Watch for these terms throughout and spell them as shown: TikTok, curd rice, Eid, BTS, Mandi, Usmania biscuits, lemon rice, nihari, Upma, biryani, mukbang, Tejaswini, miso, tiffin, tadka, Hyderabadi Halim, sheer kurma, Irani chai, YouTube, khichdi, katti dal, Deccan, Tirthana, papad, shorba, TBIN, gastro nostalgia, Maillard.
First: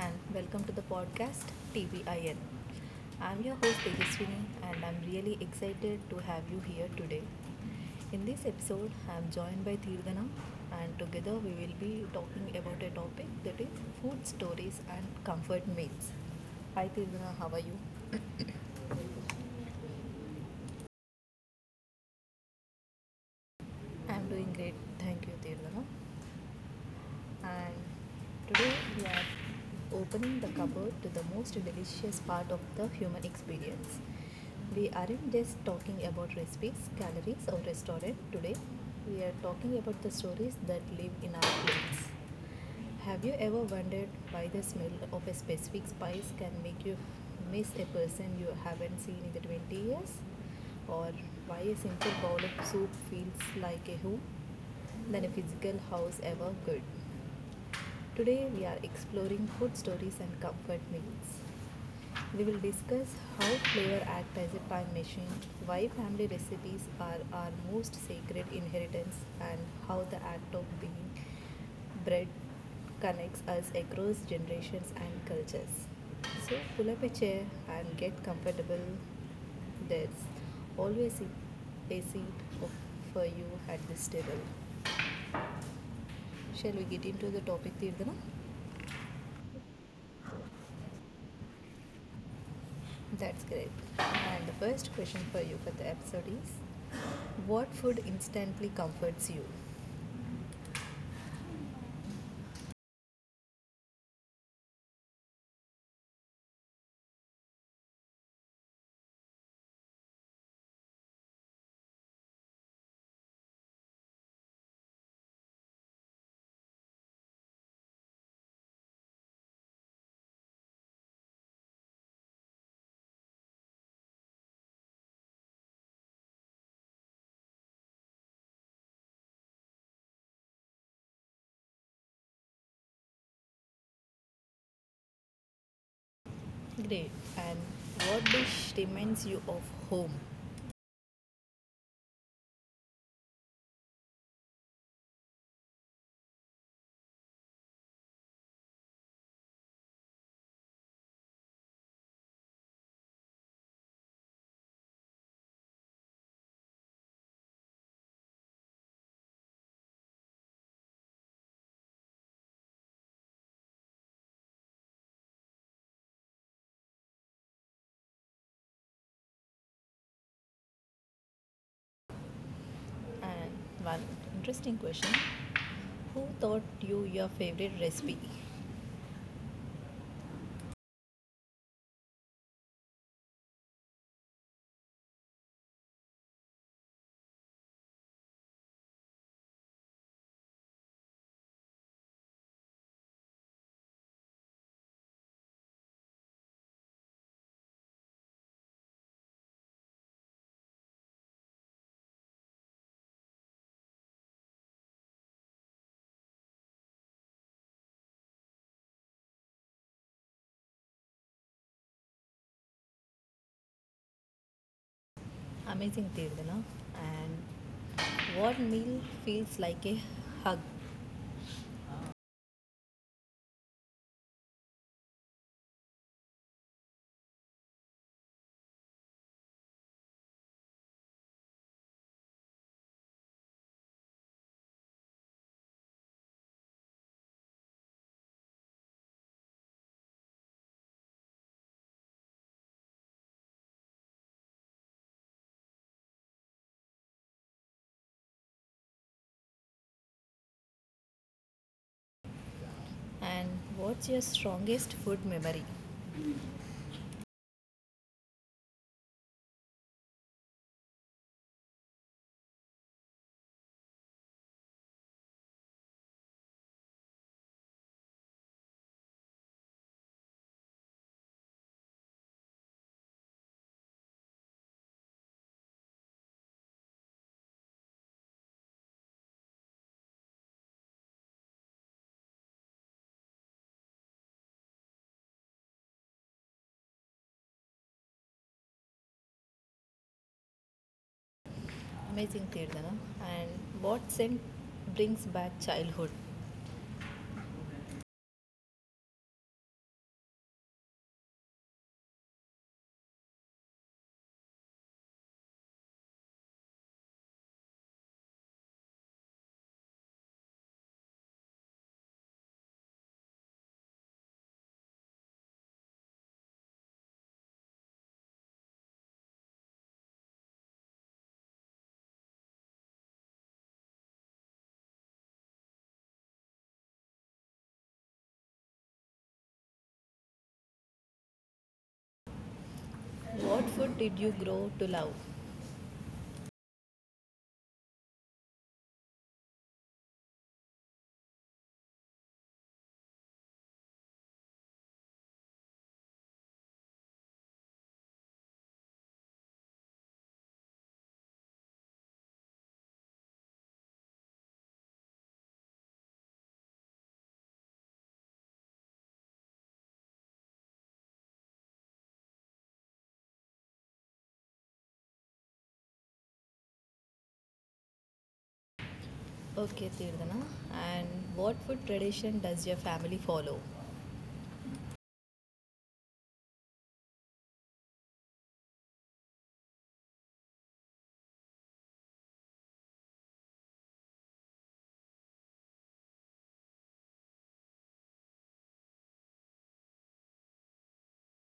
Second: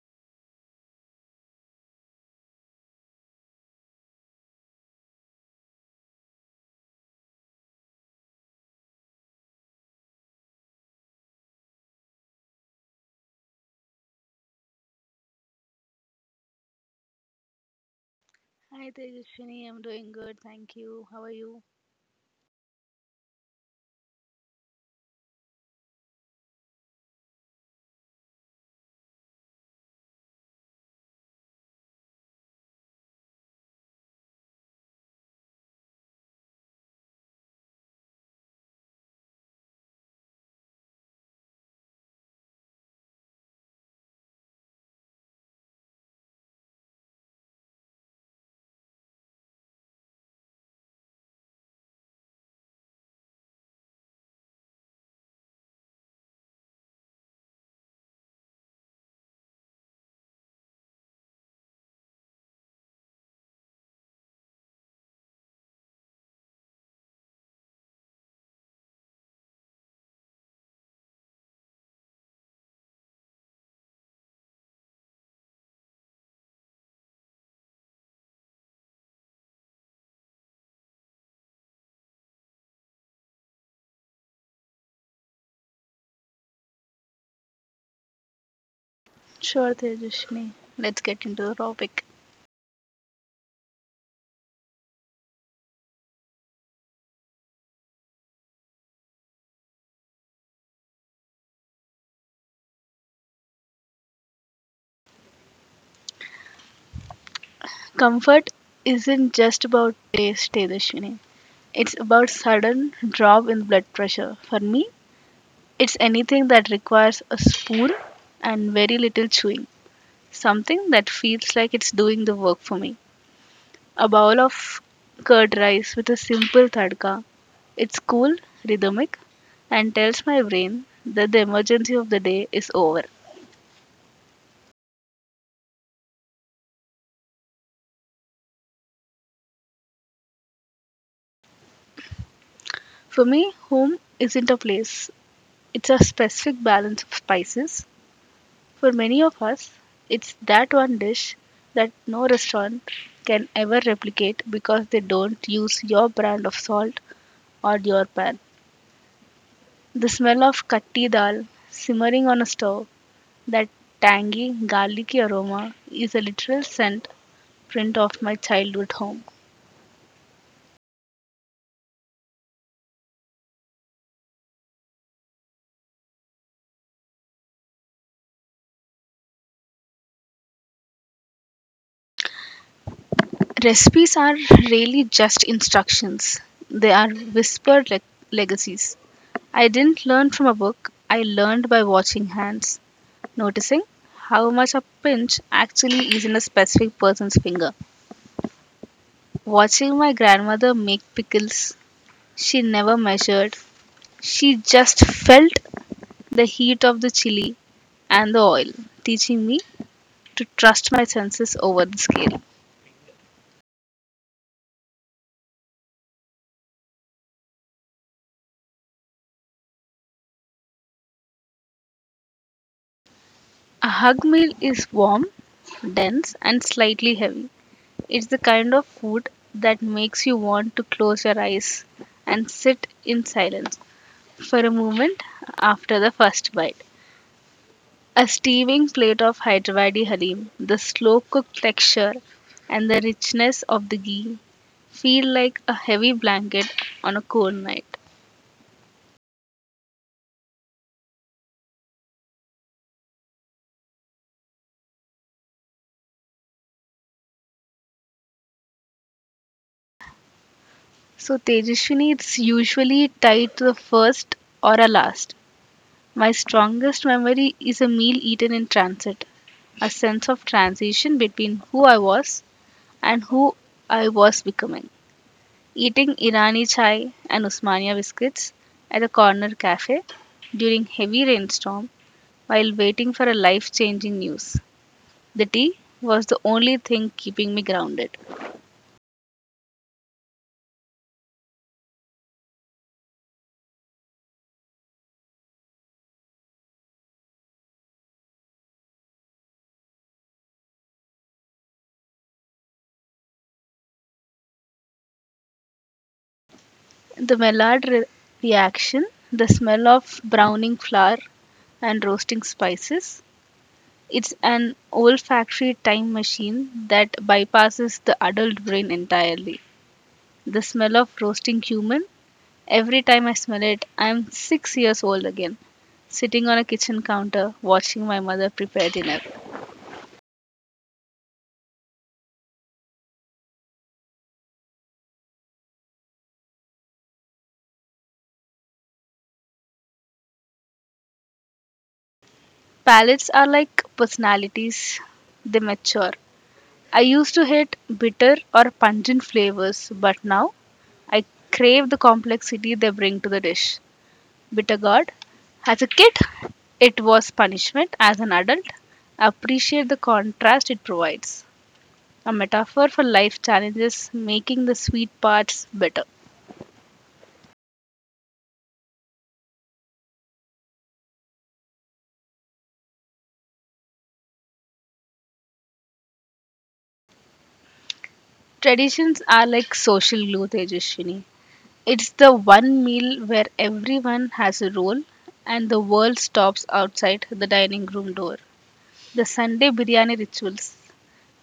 and welcome to the podcast TBIN. I'm your host Tejaswini and I'm really excited to have you here today. In this episode, I'm joined by Tirthana and together we will be talking about a topic that is food stories and comfort meals. Hi Tirthana, how are you? Hi Tejaswini, I'm doing good, thank you. How are you? I'm doing great. Thank you Tirthana. And today we are opening the cupboard to the most delicious part of the human experience. We aren't just talking about recipes, calories, or restaurant today. We are talking about the stories that live in our plates. Have you ever wondered why the smell of a specific spice can make you miss a person you haven't seen in the 20 years? Or why a simple bowl of soup feels like a home than a physical house ever could? Today we are exploring food stories and comfort meals. We will discuss how flavor act as a time machine, why family recipes are our most sacred inheritance, and how the act of being bread connects us across generations and cultures. So pull up a chair and get comfortable. There's always a seat of- for you at this table. Shall we get into the topic, Tirdana? Sure, Tejaswini. Let's get into the topic. That's great. And the first question for you for the episode is, what food instantly comforts you? Comfort isn't just about taste, Tejaswini. It's about sudden drop in blood pressure. For me, it's anything that requires a spoon and very little chewing. Something that feels like it's doing the work for me. A bowl of curd rice with a simple tadka. It's cool, rhythmic, and tells my brain that the emergency of the day is over. Great. And what dish reminds you of home? For me, home isn't a place, it's a specific balance of spices. For many of us, it's that one dish that no restaurant can ever replicate because they don't use your brand of salt or your pan. The smell of katti dal simmering on a stove, that tangy, garlicky aroma, is a literal scent print of my childhood home. And one interesting question, who taught you your favorite recipe? Recipes are really just instructions, they are whispered legacies. I didn't learn from a book, I learned by watching hands, noticing how much a pinch actually is in a specific person's finger. Watching my grandmother make pickles, she never measured, she just felt the heat of the chili and the oil, teaching me to trust my senses over the scale. Amazing, Tirdana. And what meal feels like a hug? A hug meal is warm, dense, and slightly heavy. It's the kind of food that makes you want to close your eyes and sit in silence for a moment after the first bite. A steaming plate of Hyderabadi Halim, the slow cooked texture and the richness of the ghee feel like a heavy blanket on a cold night. And what's your strongest food memory? So, Tejashwini, it's usually tied to the first or a last. My strongest memory is a meal eaten in transit, a sense of transition between who I was and who I was becoming. Eating Irani chai and Usmania biscuits at a corner cafe during heavy rainstorm while waiting for a life-changing news. The tea was the only thing keeping me grounded. Amazing, Tirdana. And what scent brings back childhood? The reaction, the smell of browning flour and roasting spices, it's an olfactory time machine that bypasses the adult brain entirely. The smell of roasting cumin. Every time I smell it, I'm 6 years old again, sitting on a kitchen counter watching my mother prepare dinner. What food did you grow to love? Palates are like personalities, they mature. I used to hate bitter or pungent flavors, but now I crave the complexity they bring to the dish. Bitter gourd. As a kid, it was punishment. As an adult, I appreciate the contrast it provides. A metaphor for life challenges, making the sweet parts better. Okay, Tirdana. And what food tradition does your family follow? Traditions are like social glue, Tejaswini. It's the one meal where everyone has a role and the world stops outside the dining room door. The Sunday biryani rituals.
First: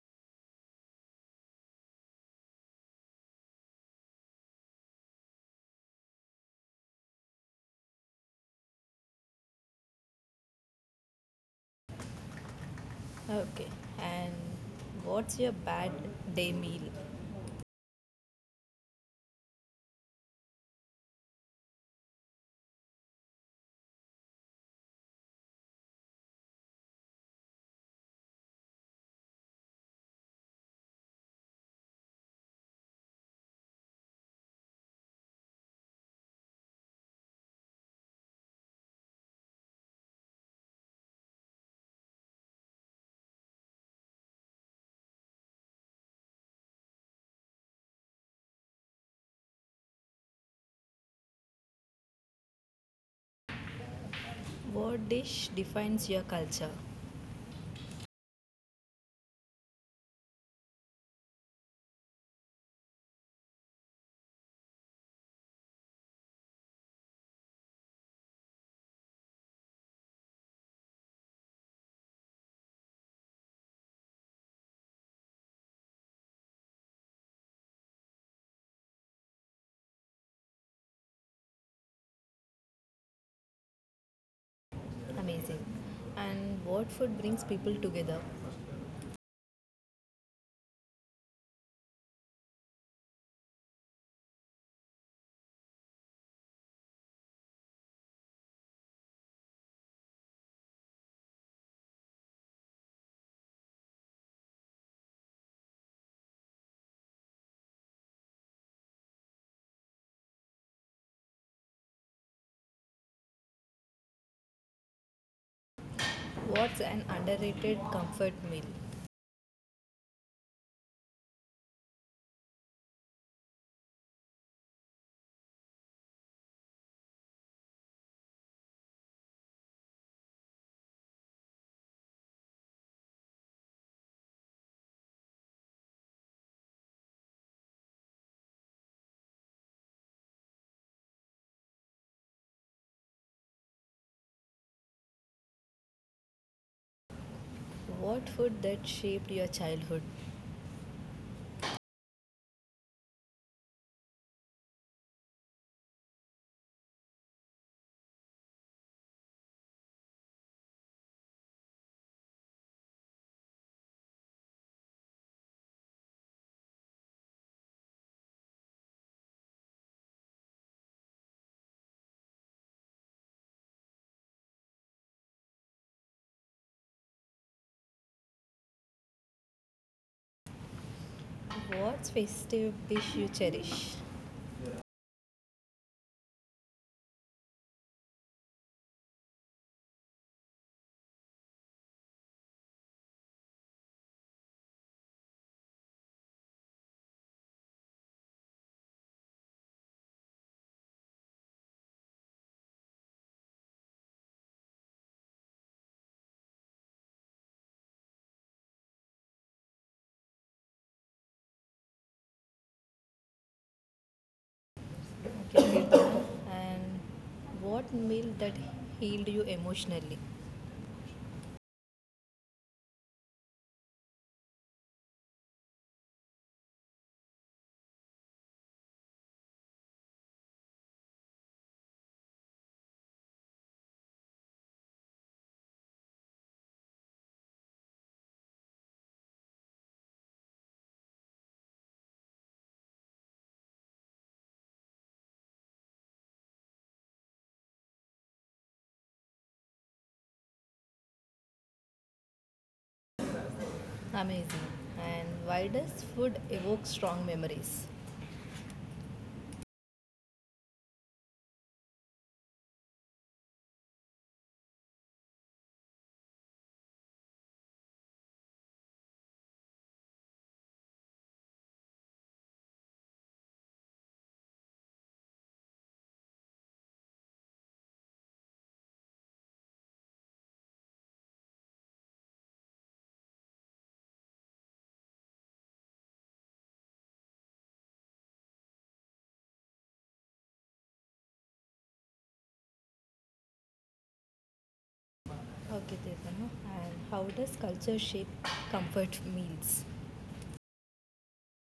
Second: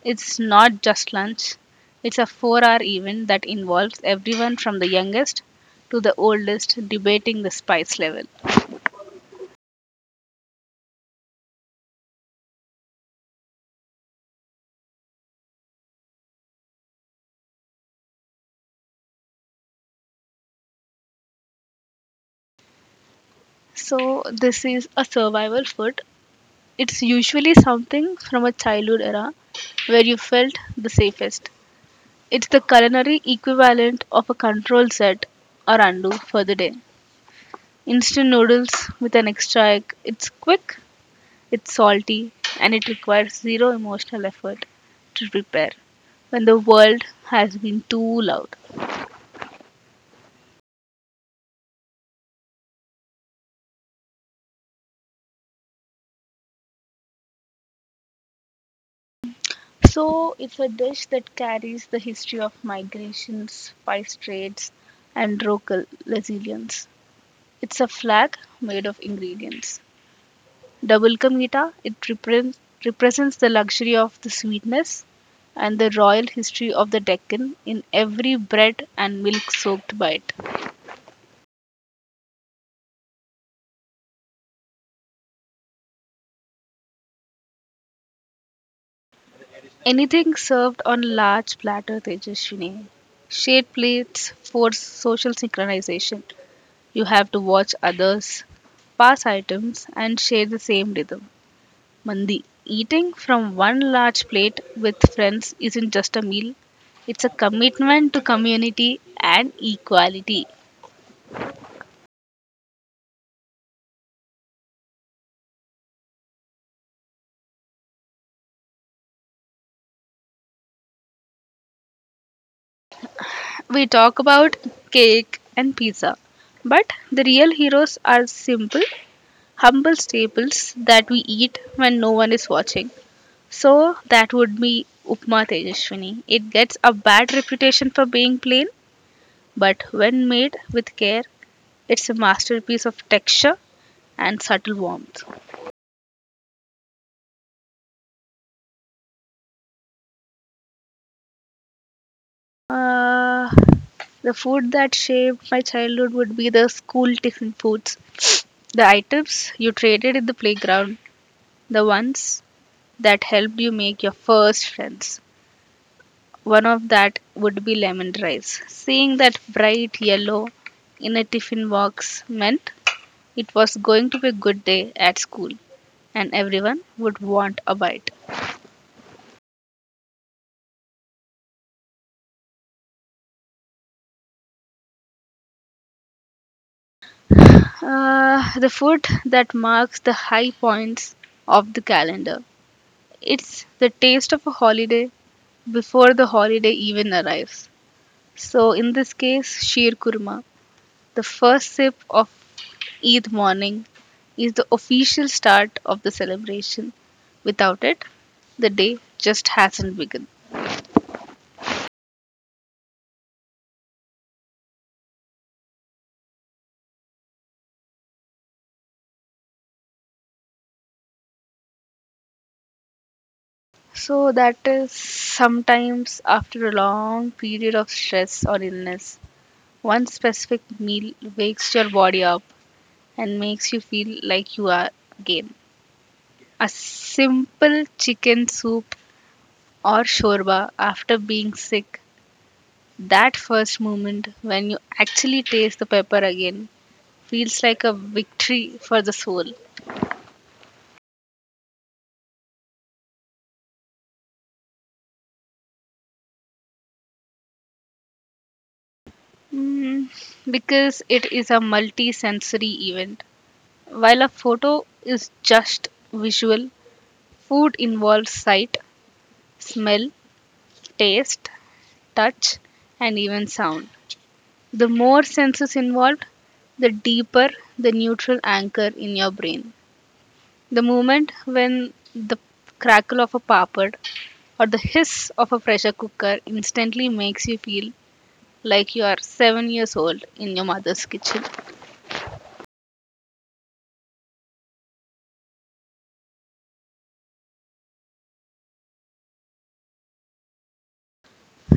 It's not just lunch, it's a 4 hour event that involves everyone from the youngest to the oldest debating the spice level. Okay. And what's your bad day meal? So, this is a survival food. It's usually something from a childhood era where you felt the safest. It's the culinary equivalent of a control set or undo for the day. Instant noodles with an extra egg. It's quick, it's salty, and it requires zero emotional effort to prepare when the world has been too loud. What dish defines your culture? So, it's a dish that carries the history of migrations, spice trades, and local resilience. It's a flag made of ingredients. Double Vulcum, it represents the luxury of the sweetness and the royal history of the Deccan in every bread and milk soaked bite. Amazing. And what food brings people together? Anything served on large platter, Tejaswini. Shade plates force social synchronization. You have to watch others pass items and share the same rhythm. Mandi. Eating from one large plate with friends isn't just a meal, it's a commitment to community and equality. What's an underrated comfort meal? We talk about cake and pizza, but the real heroes are simple, humble staples that we eat when no one is watching. So that would be Upma, Tejaswini. It gets a bad reputation for being plain, but when made with care, it's a masterpiece of texture and subtle warmth. What food that shaped your childhood? Uh, the food that shaped my childhood would be the school tiffin foods, the items you traded in the playground, the ones that helped you make your first friends. One of that would be lemon rice. Seeing that bright yellow in a tiffin box meant it was going to be a good day at school, and everyone would want a bite. What's festive dish you cherish? The food that marks the high points of the calendar. It's the taste of a holiday before the holiday even arrives. So, in this case, sheer kurma, the first sip of Eid morning is the official start of the celebration. Without it, the day just hasn't begun. And what meal that healed you emotionally? So that is sometimes after a long period of stress or illness, one specific meal wakes your body up and makes you feel like you are again. A simple chicken soup or shorba after being sick, that first moment when you actually taste the pepper again feels like a victory for the soul. Amazing. And why does food evoke strong memories? Mm, because it is a multi sensory event. While a photo is just visual, food involves sight, smell, taste, touch, and even sound. The more senses involved, the deeper the neutral anchor in your brain. The moment when the crackle of a papad or the hiss of a pressure cooker instantly makes you feel like you are 7 years old in your mother's kitchen. Okay, Tetanu. And how does culture shape comfort meals?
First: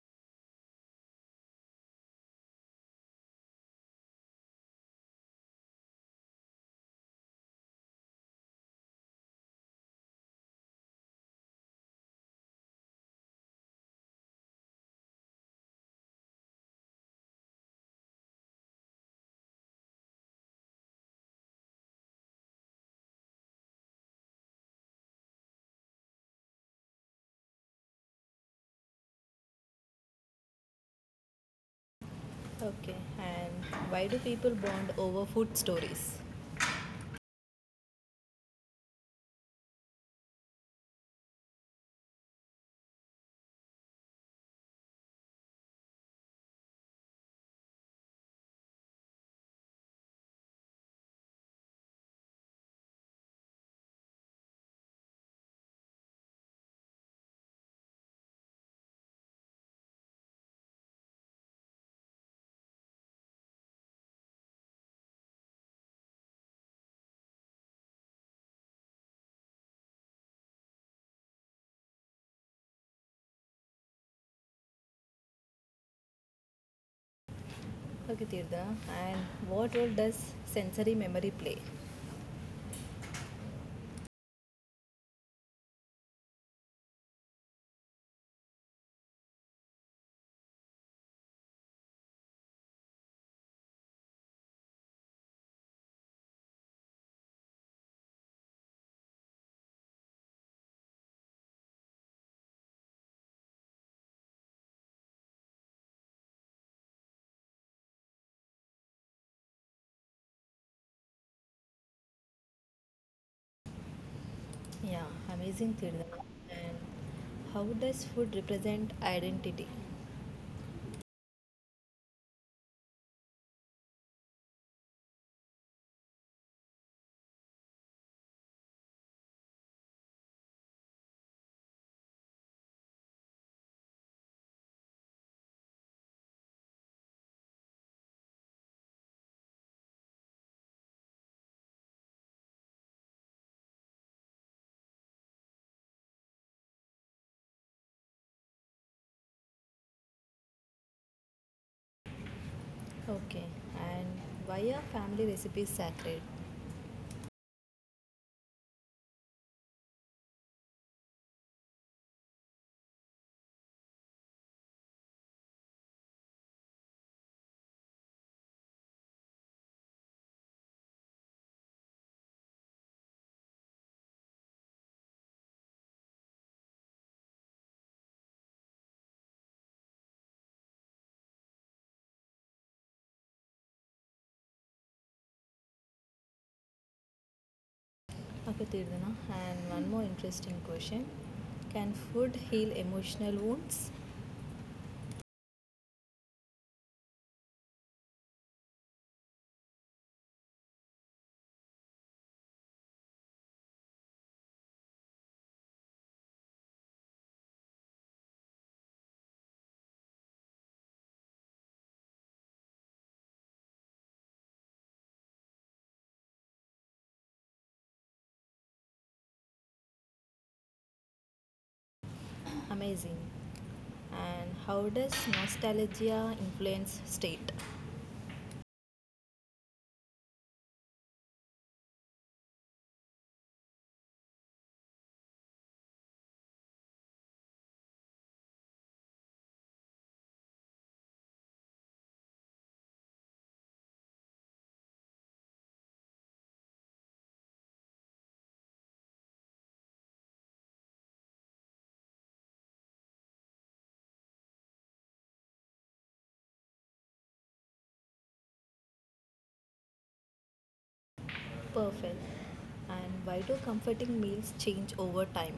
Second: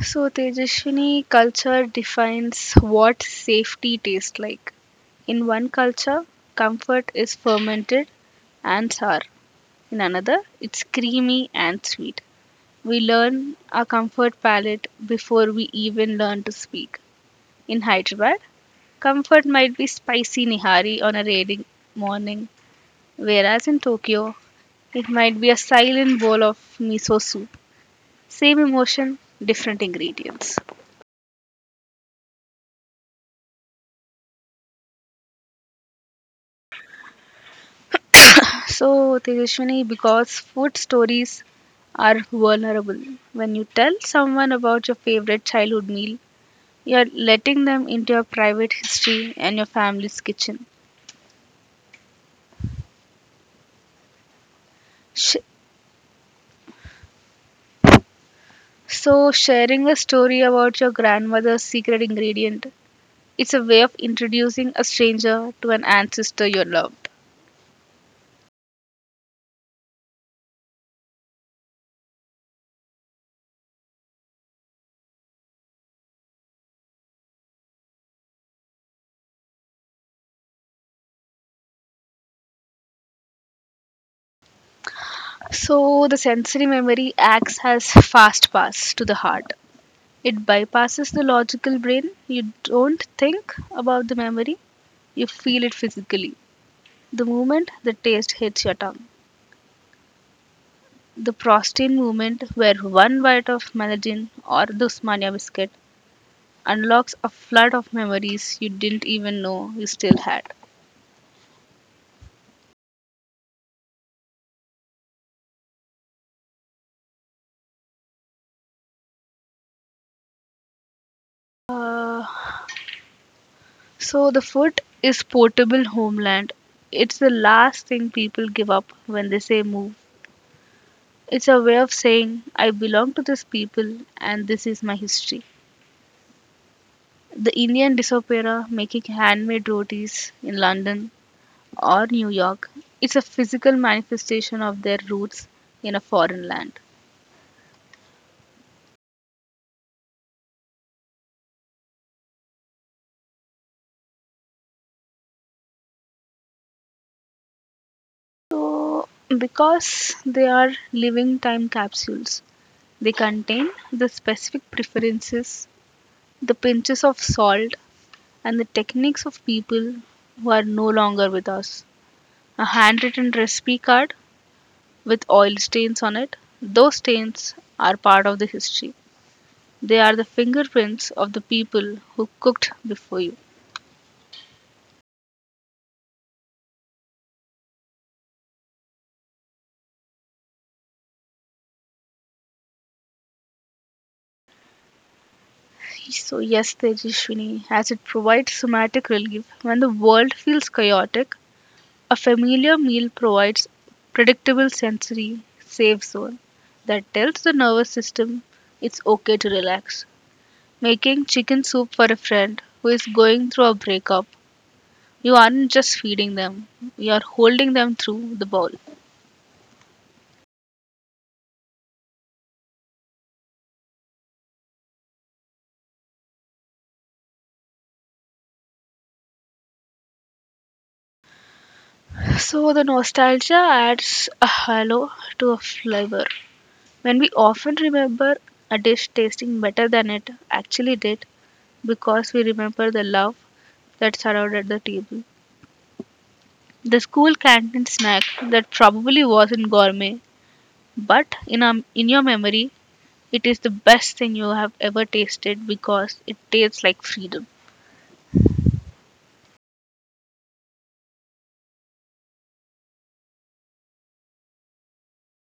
So, Tejaswini, culture defines what safety tastes like. In one culture, comfort is fermented and sour. In another, it's creamy and sweet. We learn our comfort palate before we even learn to speak. In Hyderabad, comfort might be spicy nihari on a rainy morning, whereas in Tokyo, it might be a silent bowl of miso soup. Same emotion, different ingredients. Okay. And why do people bond over food stories? So, Tejaswini, because food stories are vulnerable. When you tell someone about your favorite childhood meal, you're letting them into your private history and your family's kitchen. Sh- so, sharing a story about your grandmother's secret ingredient, it's a way of introducing a stranger to an ancestor you loved. Okay, Tirda. And what role does sensory memory play? So, the sensory memory acts as fast pass to the heart. It bypasses the logical brain. You don't think about the memory, you feel it physically. The moment the taste hits your tongue. The prostate movement, where one bite of melagin or the Usmania biscuit unlocks a flood of memories you didn't even know you still had. Yeah, amazing, Tirda. And how does food represent identity? Uh, so the food is portable homeland. It's the last thing people give up when they say move. It's a way of saying I belong to this people and this is my history. The Indian Disopera making handmade rotis in London or New York. It's a physical manifestation of their roots in a foreign land. Okay. And why are family recipes sacred? So, because they are living time capsules, they contain the specific preferences, the pinches of salt, and the techniques of people who are no longer with us. A handwritten recipe card with oil stains on it, those stains are part of the history. They are the fingerprints of the people who cooked before you. ಅಗತ್ಯದನ, and one more interesting question, can food heal emotional wounds? So, yes, Tejashwini, as it provides somatic relief when the world feels chaotic, a familiar meal provides predictable sensory safe zone that tells the nervous system it's okay to relax. Making chicken soup for a friend who is going through a breakup, you aren't just feeding them, you are holding them through the bowl. Amazing. And how does nostalgia influence state? So the nostalgia adds a halo to a flavor, when we often remember a dish tasting better than it actually did because we remember the love that surrounded the table. The school canteen snack that probably wasn't gourmet, but in your memory, it is the best thing you have ever tasted because it tastes like freedom. Perfect. And why do comforting meals change over time?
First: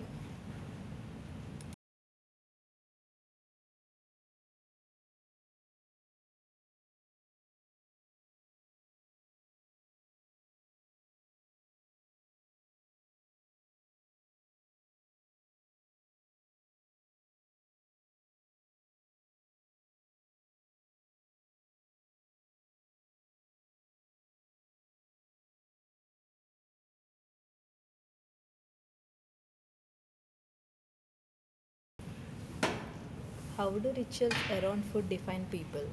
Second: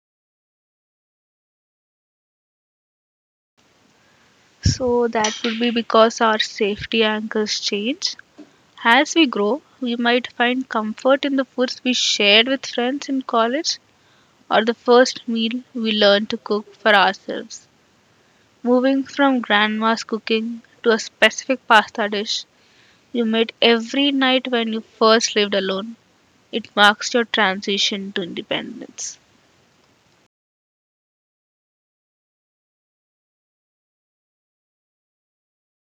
So that would be because our safety anchors change. As we grow, we might find comfort in the foods we shared with friends in college or the first meal we learn to cook for ourselves. Moving from grandma's cooking to a specific pasta dish you made every night when you first lived alone, it marks your transition to independence. How do rituals around food define people?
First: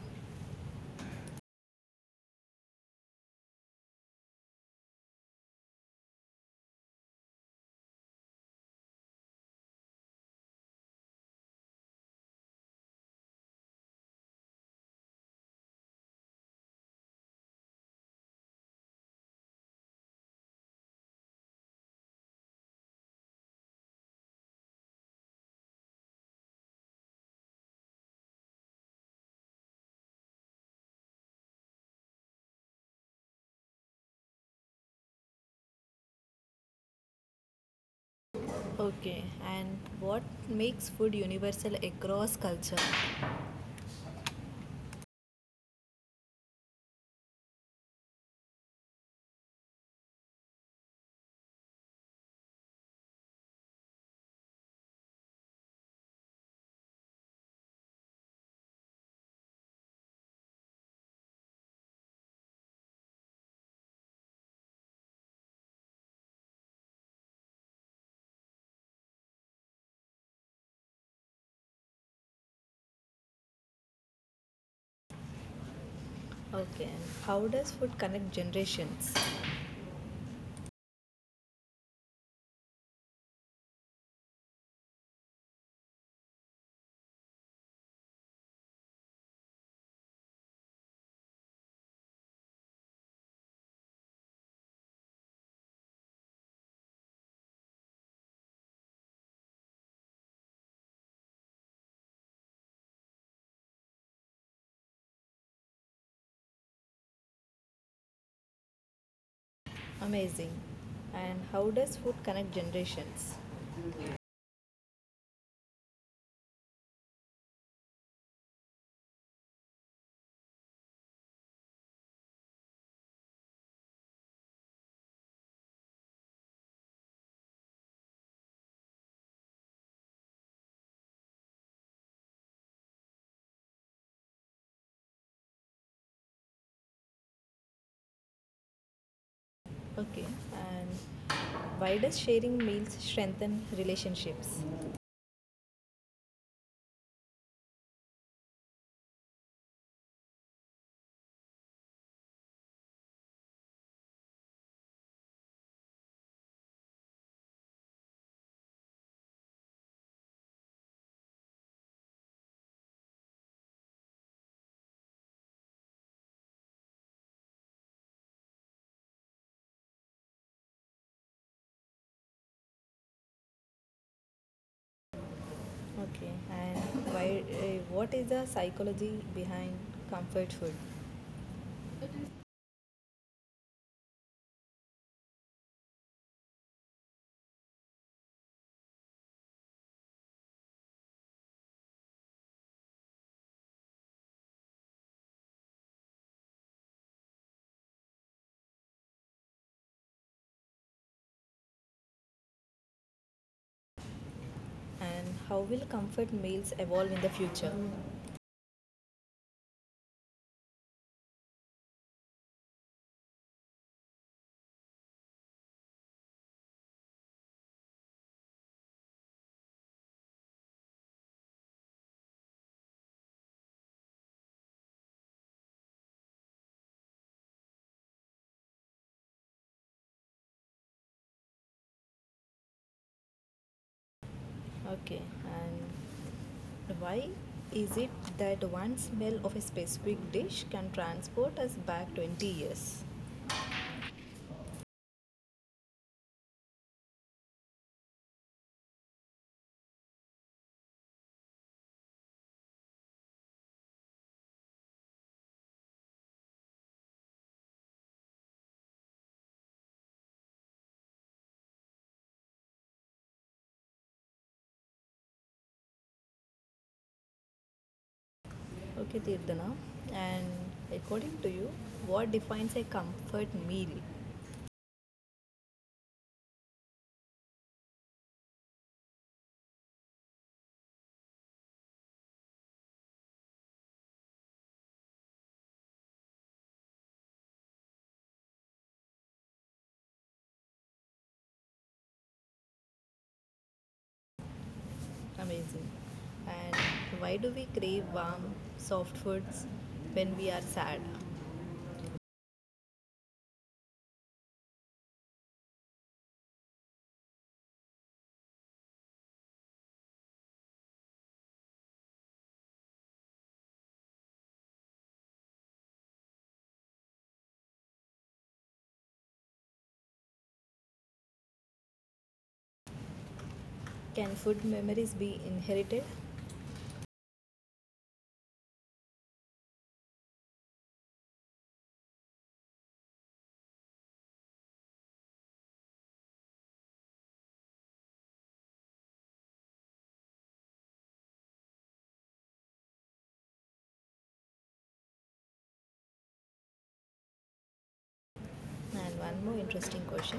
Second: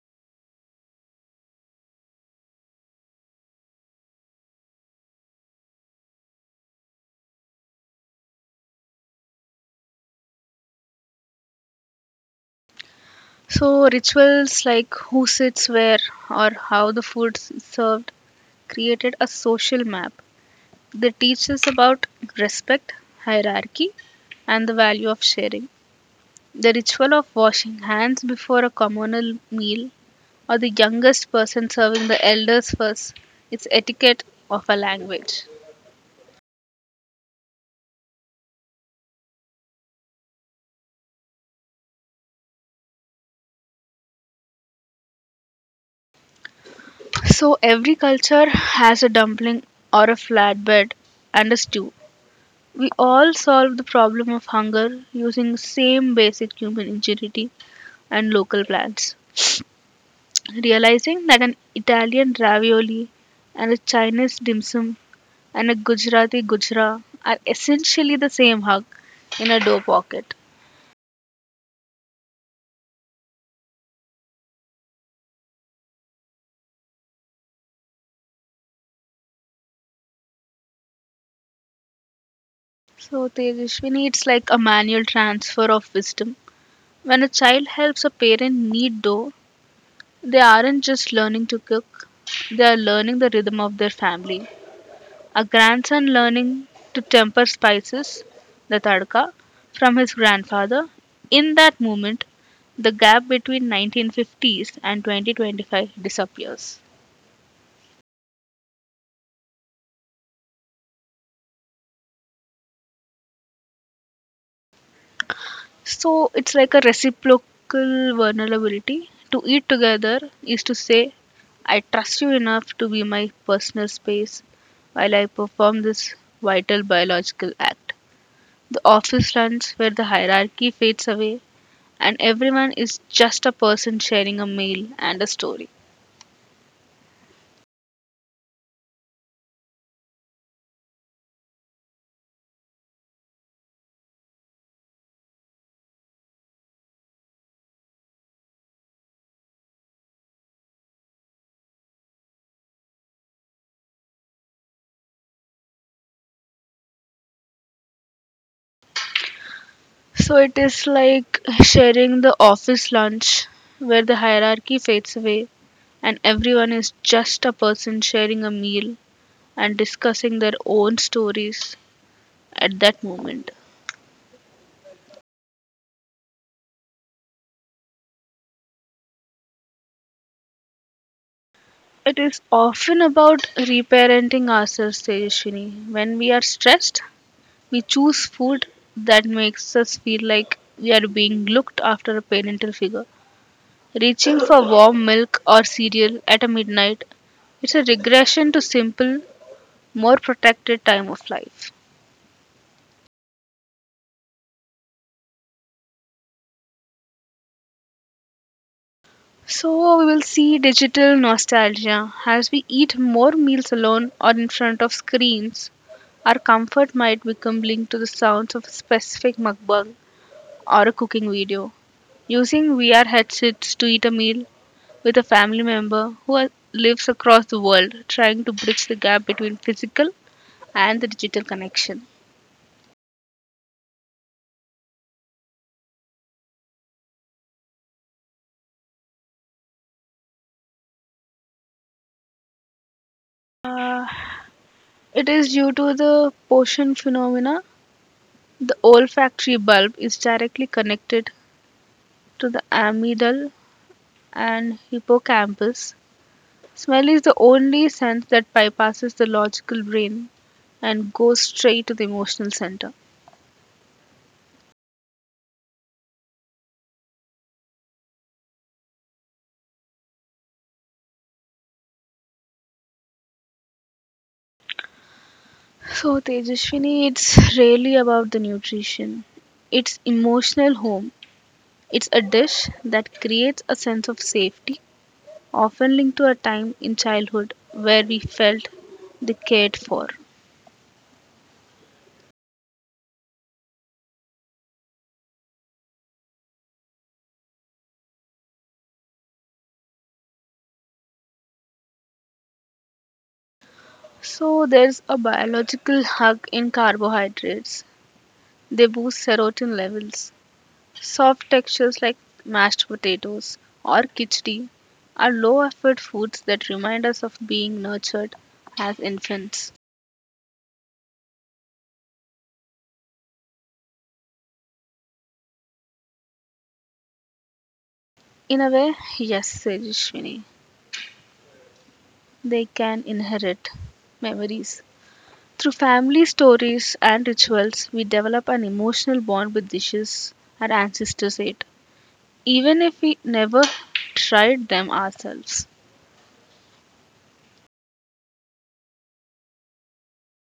So, rituals like who sits where or how the food is served created a social map. They teach us about respect, hierarchy, and the value of sharing. The ritual of washing hands before a communal meal, or the youngest person serving the elders first, is etiquette of a language. Okay. And what makes food universal across culture? So every culture has a dumpling or a flatbread and a stew. We all solve the problem of hunger using the same basic human ingenuity and local plants. Realizing that an Italian ravioli and a Chinese dim sum and a Gujarati Gujra are essentially the same hug in a dough pocket. Okay. And how does food connect generations? So, Tejashwini, it's like a manual transfer of wisdom. When a child helps a parent knead dough, they aren't just learning to cook, they are learning the rhythm of their family. A grandson learning to temper spices, the tadka, from his grandfather. In that moment, the gap between 1950s and 2025 disappears. Amazing. And how does food connect generations? So it's like a reciprocal vulnerability. To eat together is to say, I trust you enough to be my personal space while I perform this vital biological act. The office lunch where the hierarchy fades away and everyone is just a person sharing a meal and a story. Okay. And why does sharing meals strengthen relationships? So it is like sharing the office lunch where the hierarchy fades away and everyone is just a person sharing a meal and discussing their own stories at that moment. Okay. And why? What is the psychology behind comfort food? It is often about reparenting ourselves, Tejashwini. When we are stressed, we choose food that makes us feel like we are being looked after a parental figure. Reaching for warm milk or cereal at a midnight, it's a regression to simple, more protected time of life. And how will comfort meals evolve in the future? So we will see digital nostalgia as we eat more meals alone or in front of screens. Our comfort might become linked to the sounds of a specific mukbang or a cooking video. Using VR headsets to eat a meal with a family member lives across the world, trying to bridge the gap between physical and the digital connection. Okay. And why is it that one smell of a specific dish can transport us back 20 years? It is due to the portion phenomena. The olfactory bulb is directly connected to the amygdala and hippocampus, smell is the only sense that bypasses the logical brain and goes straight to the emotional center. Okay, Tirthana. And according to you, what defines a comfort meal? So, Tejaswini, it's really about the nutrition. It's emotional home. It's a dish that creates a sense of safety, often linked to a time in childhood where we felt they cared for. Amazing. And why do we crave warm, soft foods when we are sad? So, there's a biological hug in carbohydrates. They boost serotonin levels. Soft textures like mashed potatoes or khichdi are low effort foods that remind us of being nurtured as infants. Can food memories be inherited? In a way, yes, said they can inherit memories. Through family stories and rituals, we develop an emotional bond with dishes our ancestors ate, even if we never tried them ourselves. And one more interesting question.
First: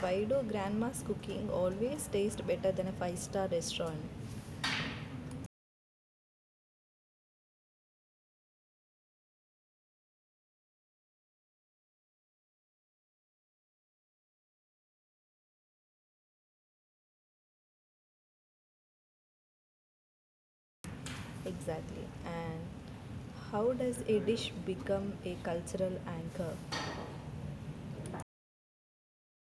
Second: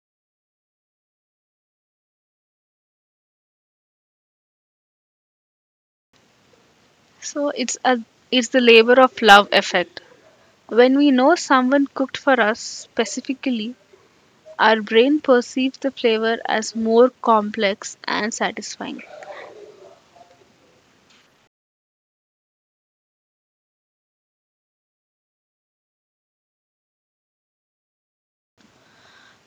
Why do grandma's cooking always taste better than a five-star restaurant? So it's a it's the labor of love effect. When we know someone cooked for us specifically, our brain perceives the flavor as more complex and satisfying. Exactly. And how does a dish become a cultural anchor?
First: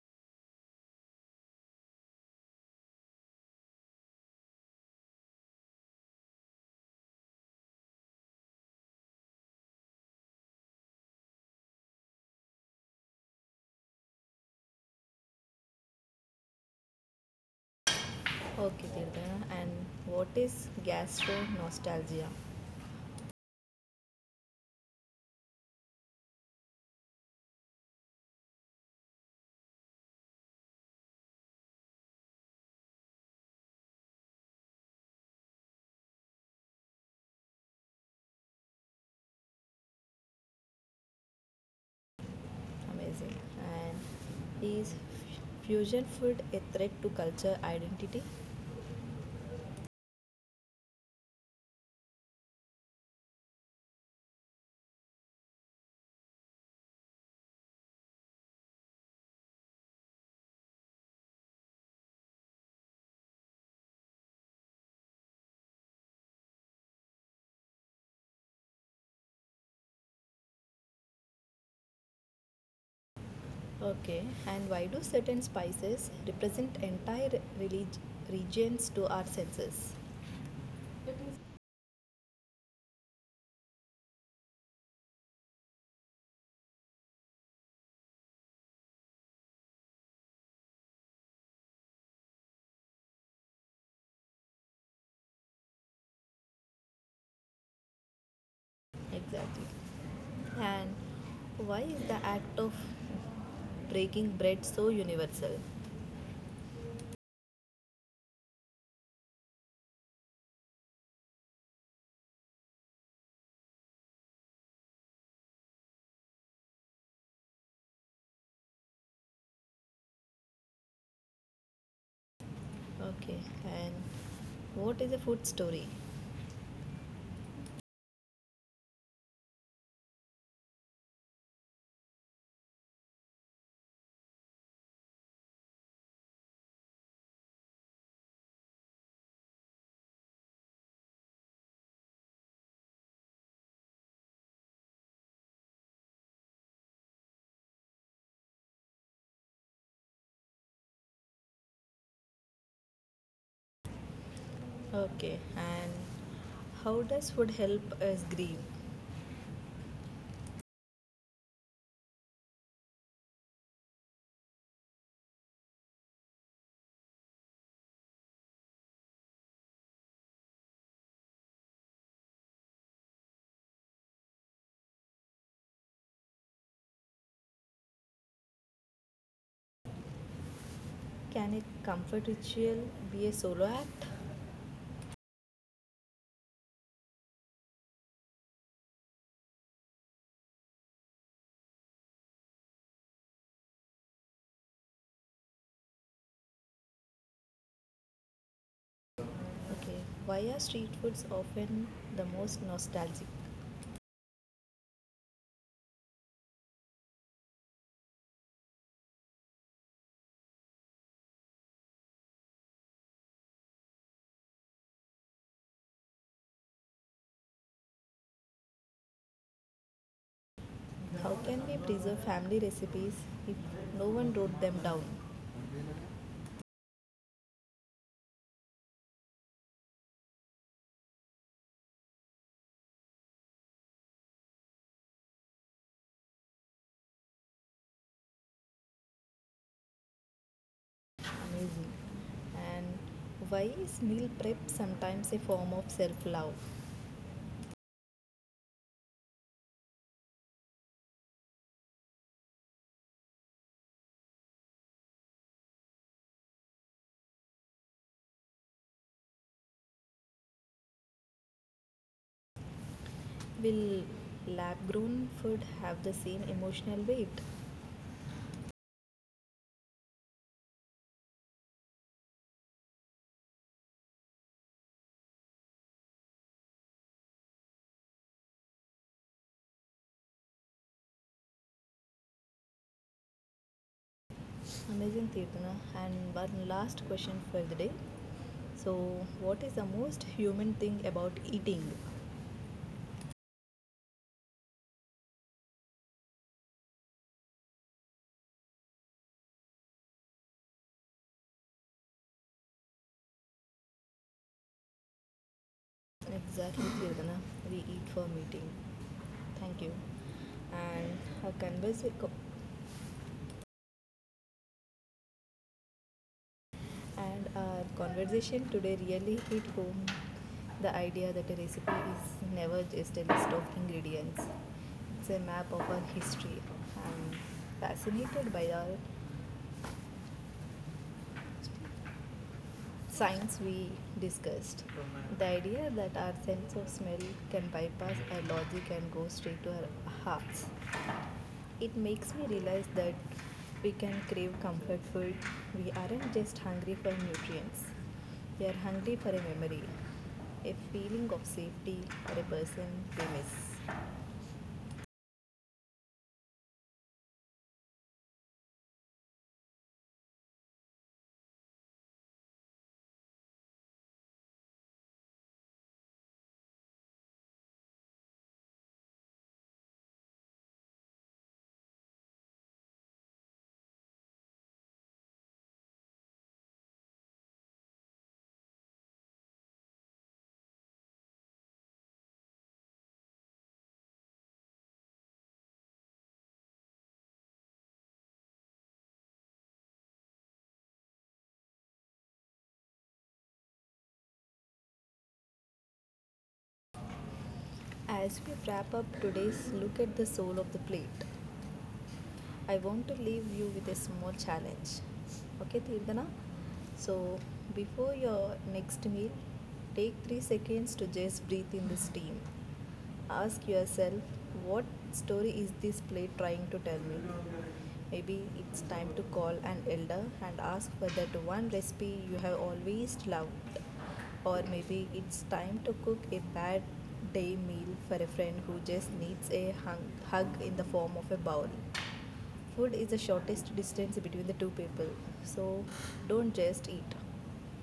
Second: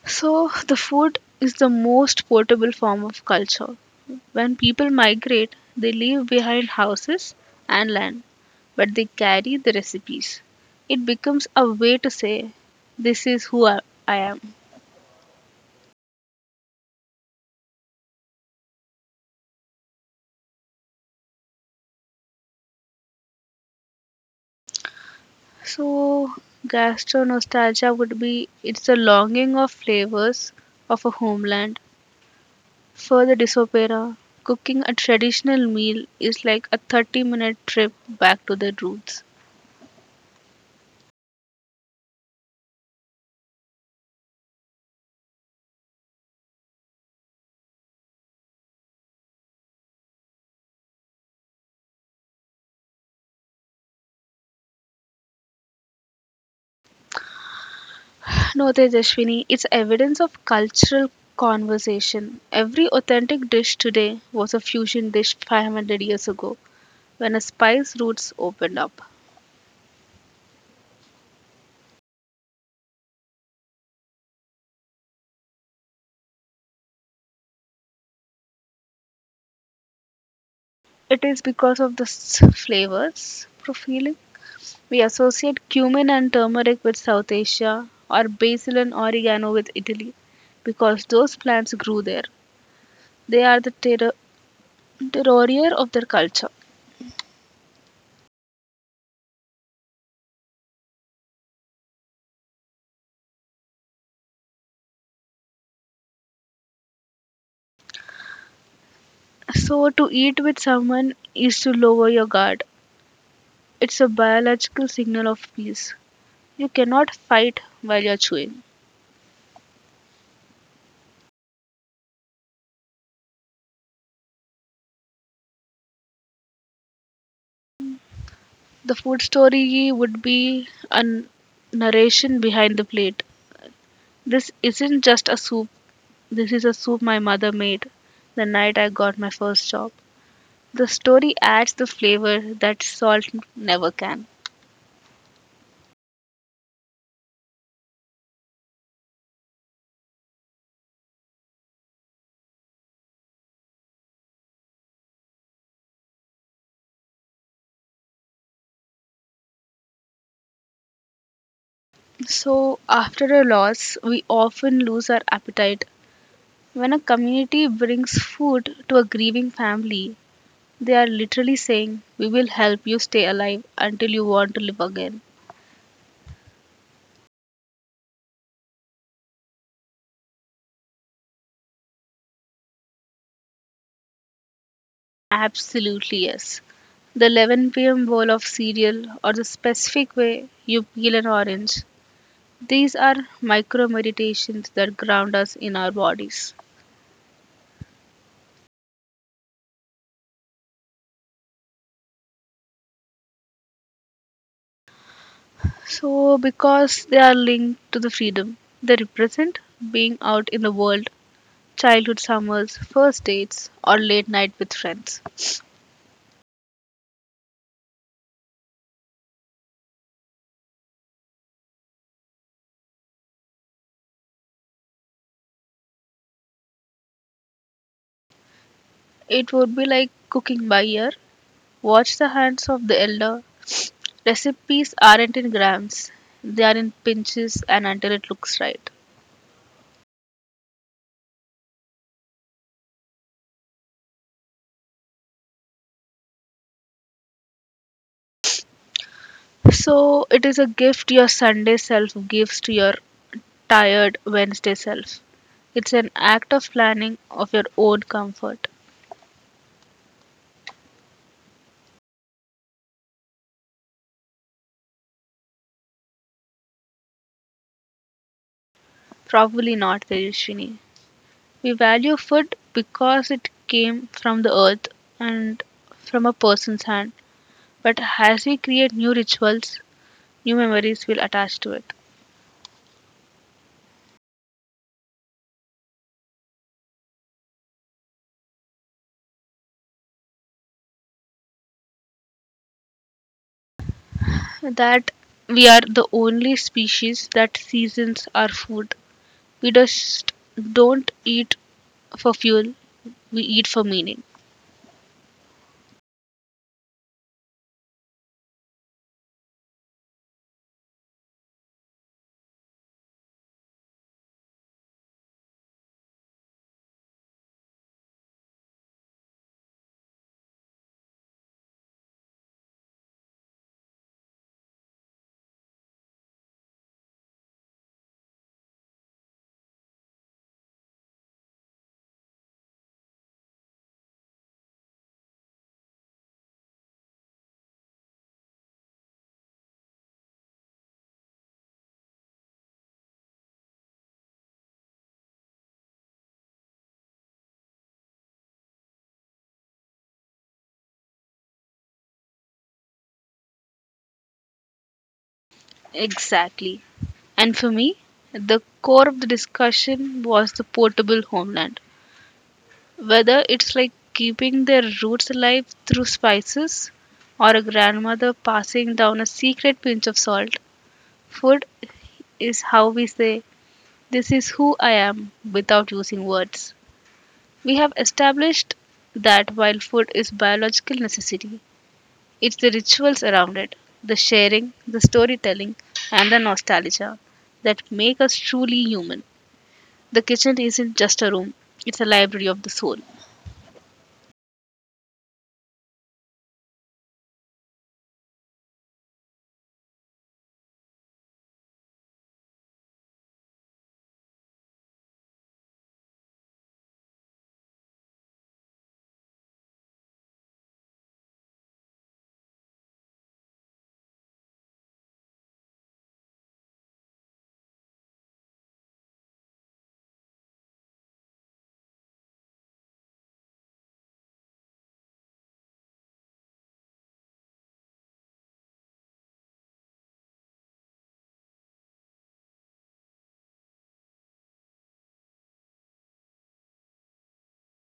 So, the food is the most portable form of culture. When people migrate, they leave behind houses and land, but they carry the recipes. It becomes a way to say, this is who I am. Okay, Tirthana. And what is gastro nostalgia? So, gastro nostalgia would be it's the longing of flavors of a homeland for the disospora, cooking a traditional meal is like a 30-minute trip back to the roots. Amazing. And is fusion food a threat to culture identity? No, Tejaswini, it's evidence of cultural conversation. Every authentic dish today was a fusion dish 500 years ago when a spice roots opened up. Okay. And why do certain spices represent entire relig- regions to our senses? It is because of the flavors profiling. We associate cumin and turmeric with South Asia or basil and oregano with Italy because those plants grew there. They are the the warrior of their culture. Exactly. And why is the act of breaking bread so universal? So, to eat with someone is to lower your guard. It's a biological signal of peace. You cannot fight while you're chewing. Okay. And what is a food story? The food story would be a narration behind the plate. This isn't just a soup, this is a soup my mother made the night I got my first job. The story adds the flavor that salt never can. Okay. And how does food help us grieve? So, after a loss, we often lose our appetite. When a community brings food to a grieving family, they are literally saying, we will help you stay alive until you want to live again. Can a comfort ritual be a solo act? Absolutely, yes. The 11 p.m. bowl of cereal or the specific way you peel an orange. These are micro meditations that ground us in our bodies. Okay, why are street foods often the most nostalgic? So, because they are linked to the freedom, they represent being out in the world, childhood summers, first dates, or late night with friends. How can we preserve family recipes if no one wrote them down? It would be like cooking by ear. Watch the hands of the elder. Recipes aren't in grams, they are in pinches and until it looks right. Amazing. And why is meal prep sometimes a form of self love? So it is a gift your Sunday self gives to your tired Wednesday self. It's an act of planning of your own comfort. Will lab grown food have the same emotional weight? Probably not, Tejashwini. We value food because it came from the earth and from a person's hand. But as we create new rituals, new memories will attach to it. Amazing, Tirthana. And one last question for the day. So, what is the most human thing about eating? That we are the only species that seasons our food. We just don't eat for fuel, we eat for meaning. Exactly, Kirtana. We eat for meeting. Thank you. And our, conversa- and our conversation today really hit home the idea that a recipe is never just a list of ingredients, it's a map of our history. I'm fascinated by our science we discussed. The idea that our sense of smell can bypass our logic and go straight to our hearts. It makes me realize that we can crave comfort food. We aren't just hungry for nutrients, we are hungry for a memory, a feeling of safety, or a person we miss. Exactly. And for me, the core of the discussion was the portable homeland. Whether it's like keeping their roots alive through spices or a grandmother passing down a secret pinch of salt, food is how we say, this is who I am, without using words. We have established that while food is biological necessity, it's the rituals around it, the sharing, the storytelling, and the nostalgia that make us truly human. The kitchen isn't just a room, it's a library of the soul. As we wrap up today's look at the soul of the plate, I want to leave you with a small challenge. Okay, Tirdana? So, before your next meal, take 3 seconds to just breathe in the steam. Ask yourself, what story is this plate trying to tell me? Maybe it's time to call an elder and ask for that one recipe you have always loved. Or maybe it's time to cook a bad day meal for a friend who just needs a hug in the form of a bowl. Food is the shortest distance between the two people, so don't just eat,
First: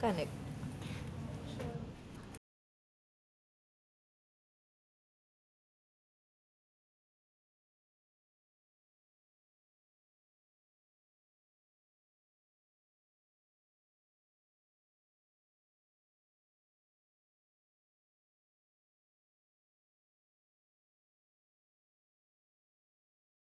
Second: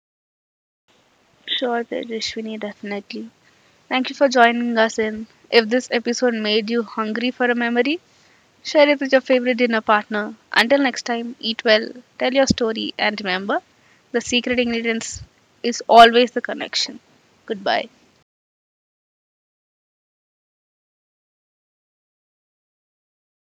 connect. Sure, Tejashwini, definitely. Thank you for joining us in. If this episode made you hungry for a memory, share it with your favorite dinner partner. Until next time, eat well, tell your story, and remember the secret ingredients is always the connection. Goodbye.